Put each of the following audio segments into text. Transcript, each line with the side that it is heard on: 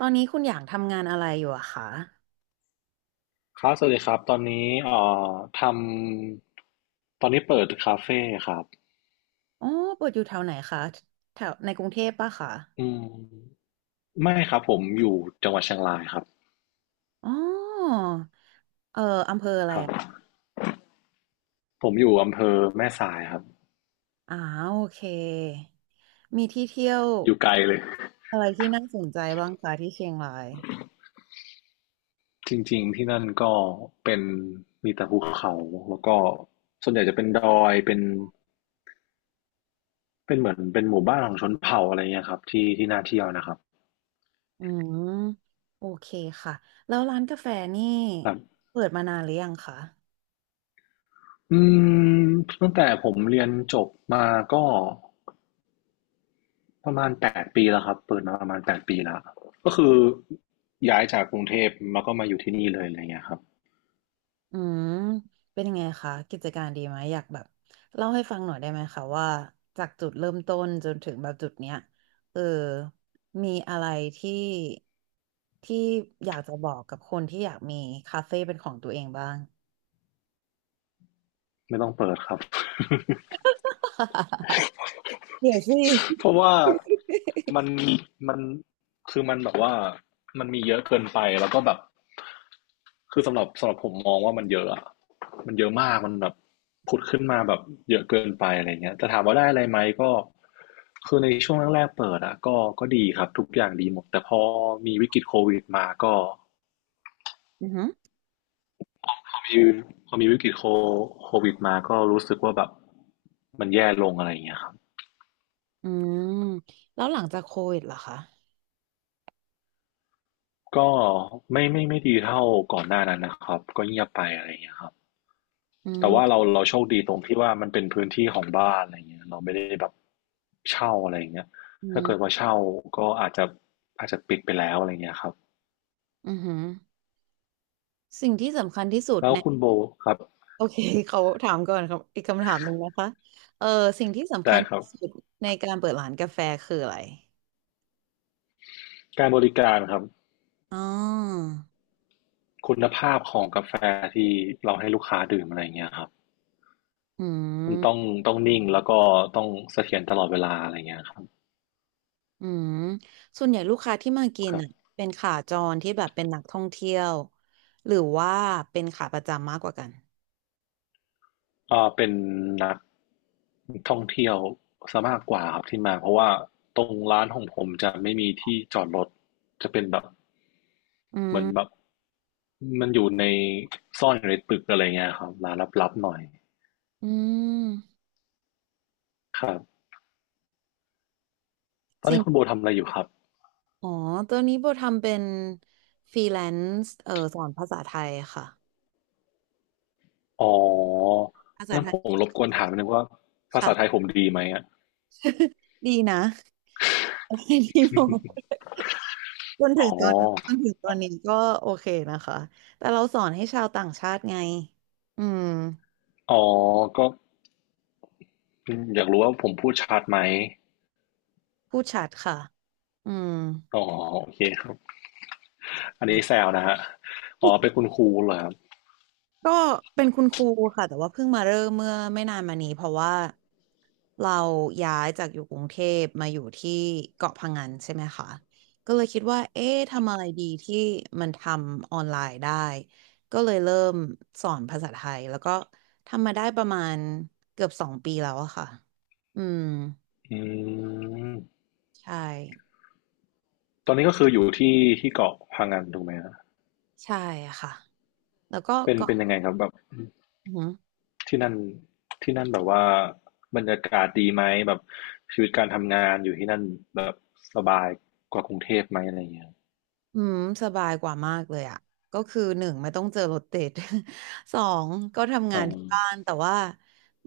right: ตอนนี้คุณอย่างทำงานอะไรอยู่อะคะ
left: ครับสวัสดีครับตอนนี้เอ่อทำตอนนี้เปิดคาเฟ่ครับ
right: อ๋อเปิดอยู่แถวไหนคะแถวในกรุงเทพปะคะ
left: อืมไม่ครับผมอยู่จังหวัดเชียงรายครับ
right: อ๋อเอออำเภออะไร
left: ครับ
right: อะ
left: ผมอยู่อำเภอแม่สายครับ
right: อ๋อโอเค มีที่เที่ยว
left: อยู่ไกลเลย
right: อะไรที่น่าสนใจบ้างคะที่เชียงราย
left: จริงๆที่นั่นก็เป็นมีแต่ภูเขาแล้วก็ส่วนใหญ่จะเป็นดอยเป็นเหมือนเป็นหมู่บ้านของชนเผ่าอะไรเงี้ยครับที่ที่น่าเที่ยวนะครับ
right: อืม โอเคค่ะ แล้วร้านกาแฟนี่
left: ครับ
right: เปิดมานานหรือยังคะ
left: อืมตั้งแต่ผมเรียนจบมาก็ ประมาณแปดปีแล้วครับเปิดมาประมาณแปดปีแล้วก็คือย้ายจากกรุงเทพมาก็มาอยู่ที่นี่เลยอะไรเงี้ยครับ
right: อืมเป็นยังไงคะกิจการดีไหมอยากแบบเล่าให้ฟังหน่อยได้ไหมคะว่าจากจุดเริ่มต้นจนถึงแบบจุดเนี้ยเออมีอะไรที่ที่อยากจะบอกกับคนที่อยากมีคาเฟ่เป็นของตัวเองบ้าง
left: ไม่ต้องเปิดครับ
right: เดี๋ยวสิ
left: เพราะว่ามันมันคือมันแบบว่ามันมีเยอะเกินไปแล้วก็แบบคือสำหรับผมมองว่ามันเยอะอะมันเยอะมากมันแบบผุดขึ้นมาแบบเยอะเกินไปอะไรเงี้ยแต่ถามว่าได้อะไรไหมก็คือในช่วงแรกๆเปิดอะก็ดีครับทุกอย่างดีหมดแต่พอมีวิกฤตโควิดมาก็
right: อือหือ
left: มีพอมีวิกฤตโควิดมาก็รู้สึกว่าแบบมันแย่ลงอะไรอย่างเงี้ยครับ
right: อืมแล้วหลังจากโควิดล่ะคะ
left: ก็ไม่ดีเท่าก่อนหน้านั้นนะครับก็เงียบไปอะไรอย่างเงี้ยครับ
right: อื
left: แต่ว่า
right: ม
left: เราโชคดีตรงที่ว่ามันเป็นพื้นที่ของบ้านอะไรอย่างเงี้ยเราไม่ได้แบบเช่าอะไรอย่างเงี้ย
right: อื
left: ถ้าเกิดว่า
right: ม
left: เช่าก็อาจจะปิดไปแล้วอะไรอย่างเงี้ยครับ
right: อือหือสิ่งที่สำคัญที่สุด
left: แล้ว
right: ใน
left: คุณโบครับ
right: โอเค เขาถามก่อนครับอีกคำถามหนึ่งนะคะเออสิ่งที่สำคั
left: ได้
right: ญ
left: ครับ
right: ที่สุดในการเปิดร้านกาแฟคืออะไร
left: การบริการครับ
right: อ๋อ
left: คุณภาพของกาแฟที่เราให้ลูกค้าดื่มอะไรอย่างเงี้ยครับ
right: อื
left: มันต้อง
right: ม
left: ต้องนิ่งแล้วก็ต้องเสถียรตลอดเวลาอะไรเงี้ยครับ
right: อืมส่วนใหญ่ลูกค้าที่มากิน
left: ครั
right: อ่ะ
left: บ
right: เป็นขาจรที่แบบเป็นนักท่องเที่ยวหรือว่าเป็นขาประจำมากกว่ากัน
left: อ่าเป็นนักท่องเที่ยวซะมากกว่าครับที่มาเพราะว่าตรงร้านของผมจะไม่มีที่จอดรถจะเป็นแบบ
right: อื
left: เห
right: ม
left: มือนแบบมันอยู่ในซ่อนอยู่ในตึกอะไรเงี้ยครับร้านลับๆหน่อย
right: อืม
left: ครับตอน
right: สิ่ง
left: นี้คุณโบทำอะไรอยู่ครับ
right: อ๋อตอนนี้โบทำเป็นฟรีแลนซ์สอนภาษาไทยค่ะ
left: อ๋อ
right: ภาษา
left: งั้
right: ไท
left: นผ
right: ย
left: มรบกวนถามนิดนึงว่าภาษาไทย
right: ค่ะ
left: ผมดีไหมอะ
right: ดีนะ ดีโบ จนถึ
left: อ๋
right: งตอนจ
left: อ
right: นถึงตอนนี้ก็โอเคนะคะแต่เราสอนให้ชาวต่างชาติไงอืม
left: อ๋อก็อยากรู้ว่าผมพูดชัดไหม
right: พูดชัดค่ะอืม
left: อ๋อโอเคครับอันนี้แซวนะครับอ๋อเป็นคุณครูเหรอครับ
right: ก็เป็นคุณครูค่ะแต่ว่าเพิ่งมาเริ่มเมื่อไม่นานมานี้เพราะว่าเราย้ายจากอยู่กรุงเทพมาอยู่ที่เกาะพะงันใช่ไหมคะก็เลยคิดว่าเอ๊ะทำอะไรดีที่มันทำออนไลน์ได้ก็เลยเริ่มสอนภาษาไทยแล้วก็ทำมาได้ประมาณเกือบสองปีแล้วอะค่ะอืม
left: อืม
right: ใช่
left: ตอนนี้ก็คืออยู่ที่เกาะพะงันถูกไหมฮะ
right: ใช่ค่ะแล้วก็
left: เป็น
right: ก่อ
left: เป็น
right: น
left: ยังไงครับแบบ
right: อือหือ
left: ที่นั่นแบบว่าบรรยากาศดีไหมแบบชีวิตการทำงานอยู่ที่นั่นแบบสบายกว่ากรุงเทพไหมอะไรอย่างเงี้ย
right: อืมสบายกว่ามากเลยอ่ะก็คือหนึ่งไม่ต้องเจอรถติด สองก็ทำ
left: อ๋
right: งา
left: อ
right: นที่บ้านแต่ว่า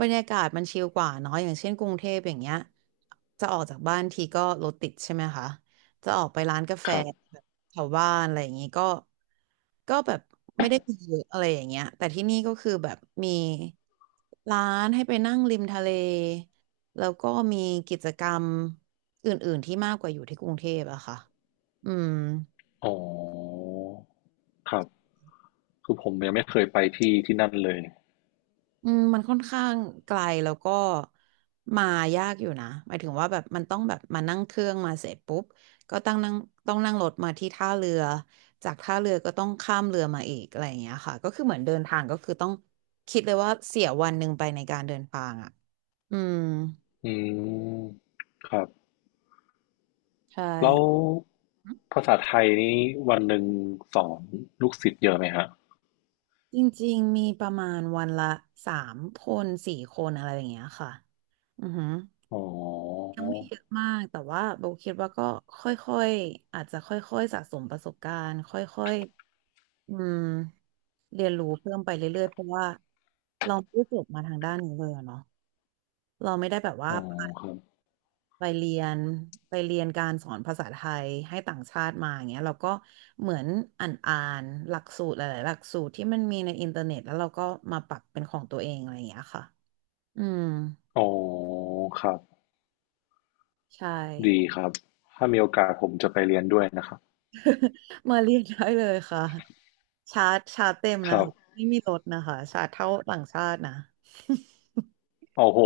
right: บรรยากาศมันชิลกว่าเนาะอย่างเช่นกรุงเทพอย่างเงี้ยจะออกจากบ้านทีก็รถติดใช่ไหมคะจะออกไปร้านกาแฟ
left: ครับ
right: แบบแถวบ้านอะไรอย่างงี้ก็ก็แบบไม่ได้มีเยอะอะไรอย่างเงี้ยแต่ที่นี่ก็คือแบบมีร้านให้ไปนั่งริมทะเลแล้วก็มีกิจกรรมอื่นๆที่มากกว่าอยู่ที่กรุงเทพอะค่ะอืม
left: อ๋อครับคือผมยังไม่เคยไปที่ที่นั่นเลย
right: อืมมันค่อนข้างไกลแล้วก็มายากอยู่นะหมายถึงว่าแบบมันต้องแบบมานั่งเครื่องมาเสร็จปุ๊บก็ต้องนั่งรถมาที่ท่าเรือจากท่าเรือก็ต้องข้ามเรือมาอีกอะไรอย่างเงี้ยค่ะก็คือเหมือนเดินทางก็คือต้องคิดเลยว่าเสียวันหนึ่งไปในการเดินทางอ่ะอืม
left: อืมครับ
right: ใช่
left: แล้วภาษาไทยนี่วันหนึ่งสอนลูกศิษย์เยอะไหมฮะ
right: จริงๆมีประมาณวันละสามคนสี่คนอะไรอย่างเงี้ยค่ะอือหือ
left: อ๋อ
right: ยังไม่เยอะมากแต่ว่าโบคิดว่าก็ค่อยๆอาจจะค่อยๆสะสมประสบการณ์ค่อยๆอืมเรียนรู้เพิ่มไปเรื่อยๆเพราะว่าเราไม่ได้จบมาทางด้านนี้เลยอะเนาะเราไม่ได้แบบว่า
left: อ๋อครับ
right: ไปเรียนไปเรียนการสอนภาษาไทยให้ต่างชาติมาอย่างเงี้ยเราก็เหมือนอ่านหลักสูตรหลายๆหลักสูตรที่มันมีในอินเทอร์เน็ตแล้วเราก็มาปรับเป็นของตัวเองอะไรอย่างเงี้ยค่ะอืม
left: อ๋อครับ
right: ใช่
left: ดีครับถ้ามีโอกาสผมจะไปเรียนด้วยนะครับ
right: มาเรียนได้เลยค่ะ ชาร์จเต็ม
left: ค
right: นะ
left: รับ
right: คะไม่มีลดนะคะชาร์จเท่าต่างชาตินะ
left: โอ้โห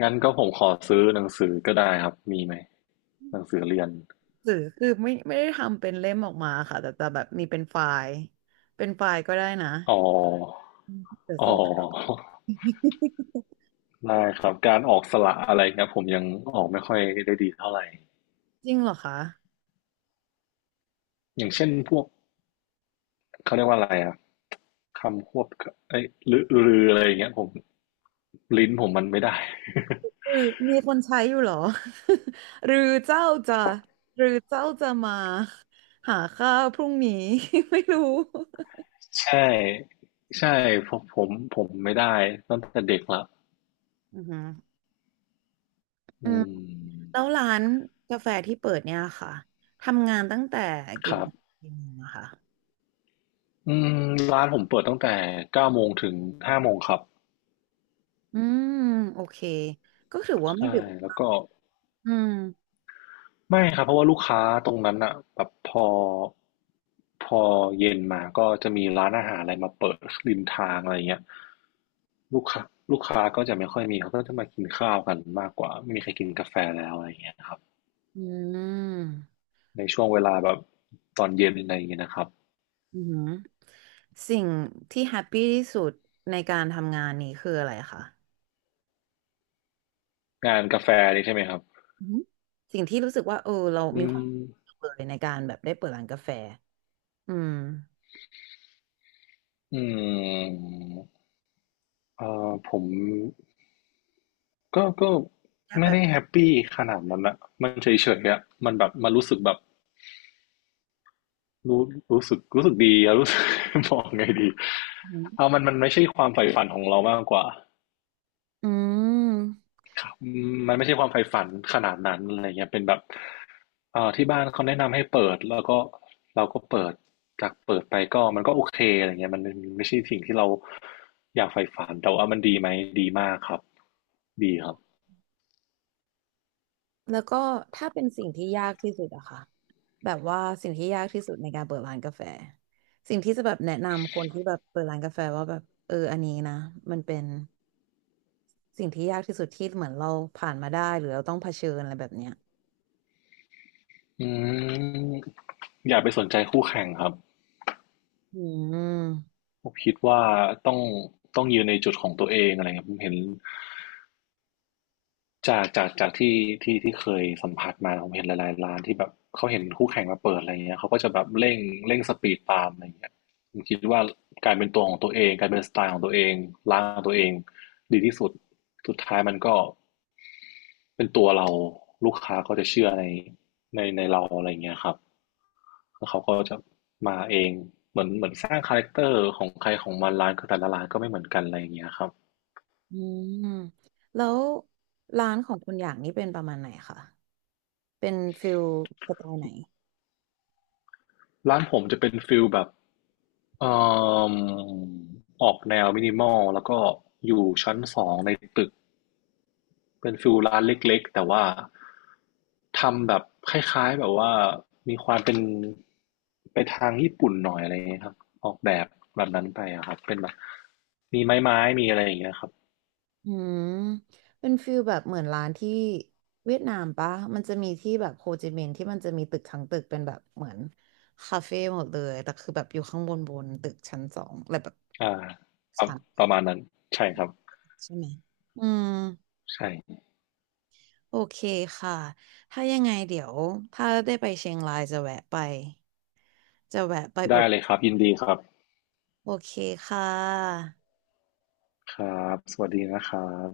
left: งั้นก็ผมขอซื้อหนังสือก็ได้ครับมีไหมหนังสือเรียน
right: หรือคือไม่ได้ทำเป็นเล่มออกมาค่ะแต่แบบมีเป็นไฟล์เป็นไฟล์ก็ได้นะ
left: อ๋อ
right: อืมเดี๋ยว
left: อ๋อ
right: ส่ง
left: ได้ครับการออกสระอะไรเงี้ยผมยังออกไม่ค่อยได้ดีเท่าไหร่
right: จริงเหรอคะ
left: อย่างเช่นพวกเขาเรียกว่าอะไรอะ คำควบเอ้ยรือหรืออะไรอย่างเงี้ยผมลิ้นผมมันไม่ได้
right: หรือมีคนใช้อยู่เหรอ หรือเจ้าจะหรือเจ้าจะมาหาข้าวพรุ่งนี้ ไม่รู้
left: ใช่ใช่ผมผมไม่ได้ตั้งแต่เด็กละ
right: อือฮึอื
left: อื
right: ม
left: ม
right: แล้วร้านกาแฟที่เปิดเนี่ยค่ะทำงานตั้งแต่
left: ค
right: กี่
left: รั
right: โม
left: บ
right: งถึงกี่โมงอะคะ
left: อืมร้านผมเปิดตั้งแต่เก้าโมงถึงห้าโมงครับ
right: อืมโอเคก็ถือว่าไม่
left: ใช่
right: ดึก
left: แล้วก็
right: อืม
left: ไม่ครับเพราะว่าลูกค้าตรงนั้นอะแบบพอเย็นมาก็จะมีร้านอาหารอะไรมาเปิดริมทางอะไรเงี้ยลูกค้าก็จะไม่ค่อยมีเขาก็จะมากินข้าวกันมากกว่าไม่มีใครกินกาแฟแล้วอะไรเงี้ยครับ
right: อืม
left: ในช่วงเวลาแบบตอนเย็นอะไรอย่างเงี้ยนะครับ
right: อืมสิ่งที่แฮปปี้ที่สุดในการทำงานนี้คืออะไรคะ
left: งานกาแฟนี่ใช่ไหมครับ
right: อืมสิ่งที่รู้สึกว่าเออเรา
left: อื
right: มีความ
left: ม
right: สุขเลยในการแบบได้เปิดร้านกาแฟอืม
left: อืมผมก็
right: ยาก
left: ไม่
right: แบบ
left: ได้แฮปปี้ขนาดนั้นอะมันเฉยๆอะมันแบบมันรู้สึกแบบ รู้รู้สึกดีอะ รู้สึก บอกไงดี
right: อืม
left: เอามันไม่ใช่ความใฝ่ฝันของเรามากกว่า
right: อืม
left: อืมมันไม่ใช่ความใฝ่ฝันขนาดนั้นอะไรเงี้ยเป็นแบบที่บ้านเขาแนะนำให้เปิดแล้วก็เราก็เปิดจากเปิดไปก็มันก็โอเคอะไรเงี้ยมันไม่ใช่สิ่งที่เราอยากใฝ่ฝันแต่ว่ามันดีไหมดีมากครับดีครับ
right: แล้วก็ถ้าเป็นสิ่งที่ยากที่สุดอะค่ะแบบว่าสิ่งที่ยากที่สุดในการเปิดร้านกาแฟสิ่งที่จะแบบแนะนำคนที่แบบเปิดร้านกาแฟว่าแบบเอออันนี้นะมันเป็น สิ่งที่ยากที่สุดที่เหมือนเราผ่านมาได้หรือเราต้องเผชิญอะไรแบบเนี้ย
left: อืมอย่าไปสนใจคู่แข่งครับ
right: อืม
left: ผมคิดว่าต้องต้องยืนในจุดของตัวเองอะไรเงี้ยผมเห็น จากที่ที่เคยสัมผัสมาผมเห็นหลายๆร้านที่แบบเขาเห็นคู่แข่งมาเปิดอะไรเงี้ยเขาก็จะแบบเร่งสปีดตามอะไรเงี้ยผมคิดว่าการเป็นตัวของตัวเองการเป็นสไตล์ของตัวเองร้านของตัวเองดีที่สุดสุดท้ายมันก็เป็นตัวเราลูกค้าก็จะเชื่อในเราอะไรเงี้ยครับแล้วเขาก็จะมาเองเหมือนสร้างคาแรคเตอร์ของใครของมันร้านก็แต่ละร้านก็ไม่เหมือนกันอะไรเงี้ยครับ
right: อืมแล้วร้านของคุณอย่างนี้เป็นประมาณไหนคะเป็นฟิลสไตล์ไหน
left: ร้านผมจะเป็นฟิลแบบ เอ่อออกแนวมินิมอลแล้วก็อยู่ชั้นสองในตึกเป็นฟิลร้านเล็กๆแต่ว่าทำแบบคล้ายๆแบบว่ามีความเป็นไปทางญี่ปุ่นหน่อยอะไรอย่างเงี้ยครับออกแบบแบบนั้นไปอะครับเป็นแบบมีไม้ไม้มีอะไรอย่างเงี้ยครับ
right: อืมเป็นฟิลแบบเหมือนร้านที่เวียดนามปะมันจะมีที่แบบโฮจิมินห์ที่มันจะมีตึกทั้งตึกเป็นแบบเหมือนคาเฟ่หมดเลยแต่คือแบบอยู่ข้างบนบนตึกชั้นสองอะไรแบบ
left: อ่าครับ
right: ชั้น
left: ประมาณนั้นใช่ครับ
right: ใช่ไหมอืม
left: ใช่
right: โอเคค่ะ ถ้ายังไงเดี๋ยวถ้าได้ไปเชียงรายจะแวะไป จะแวะไปอุ
left: ได้
right: ด
left: เลยครับยินดีครับ
right: โอเคค่ะ
left: ครับสวัสดีนะครับ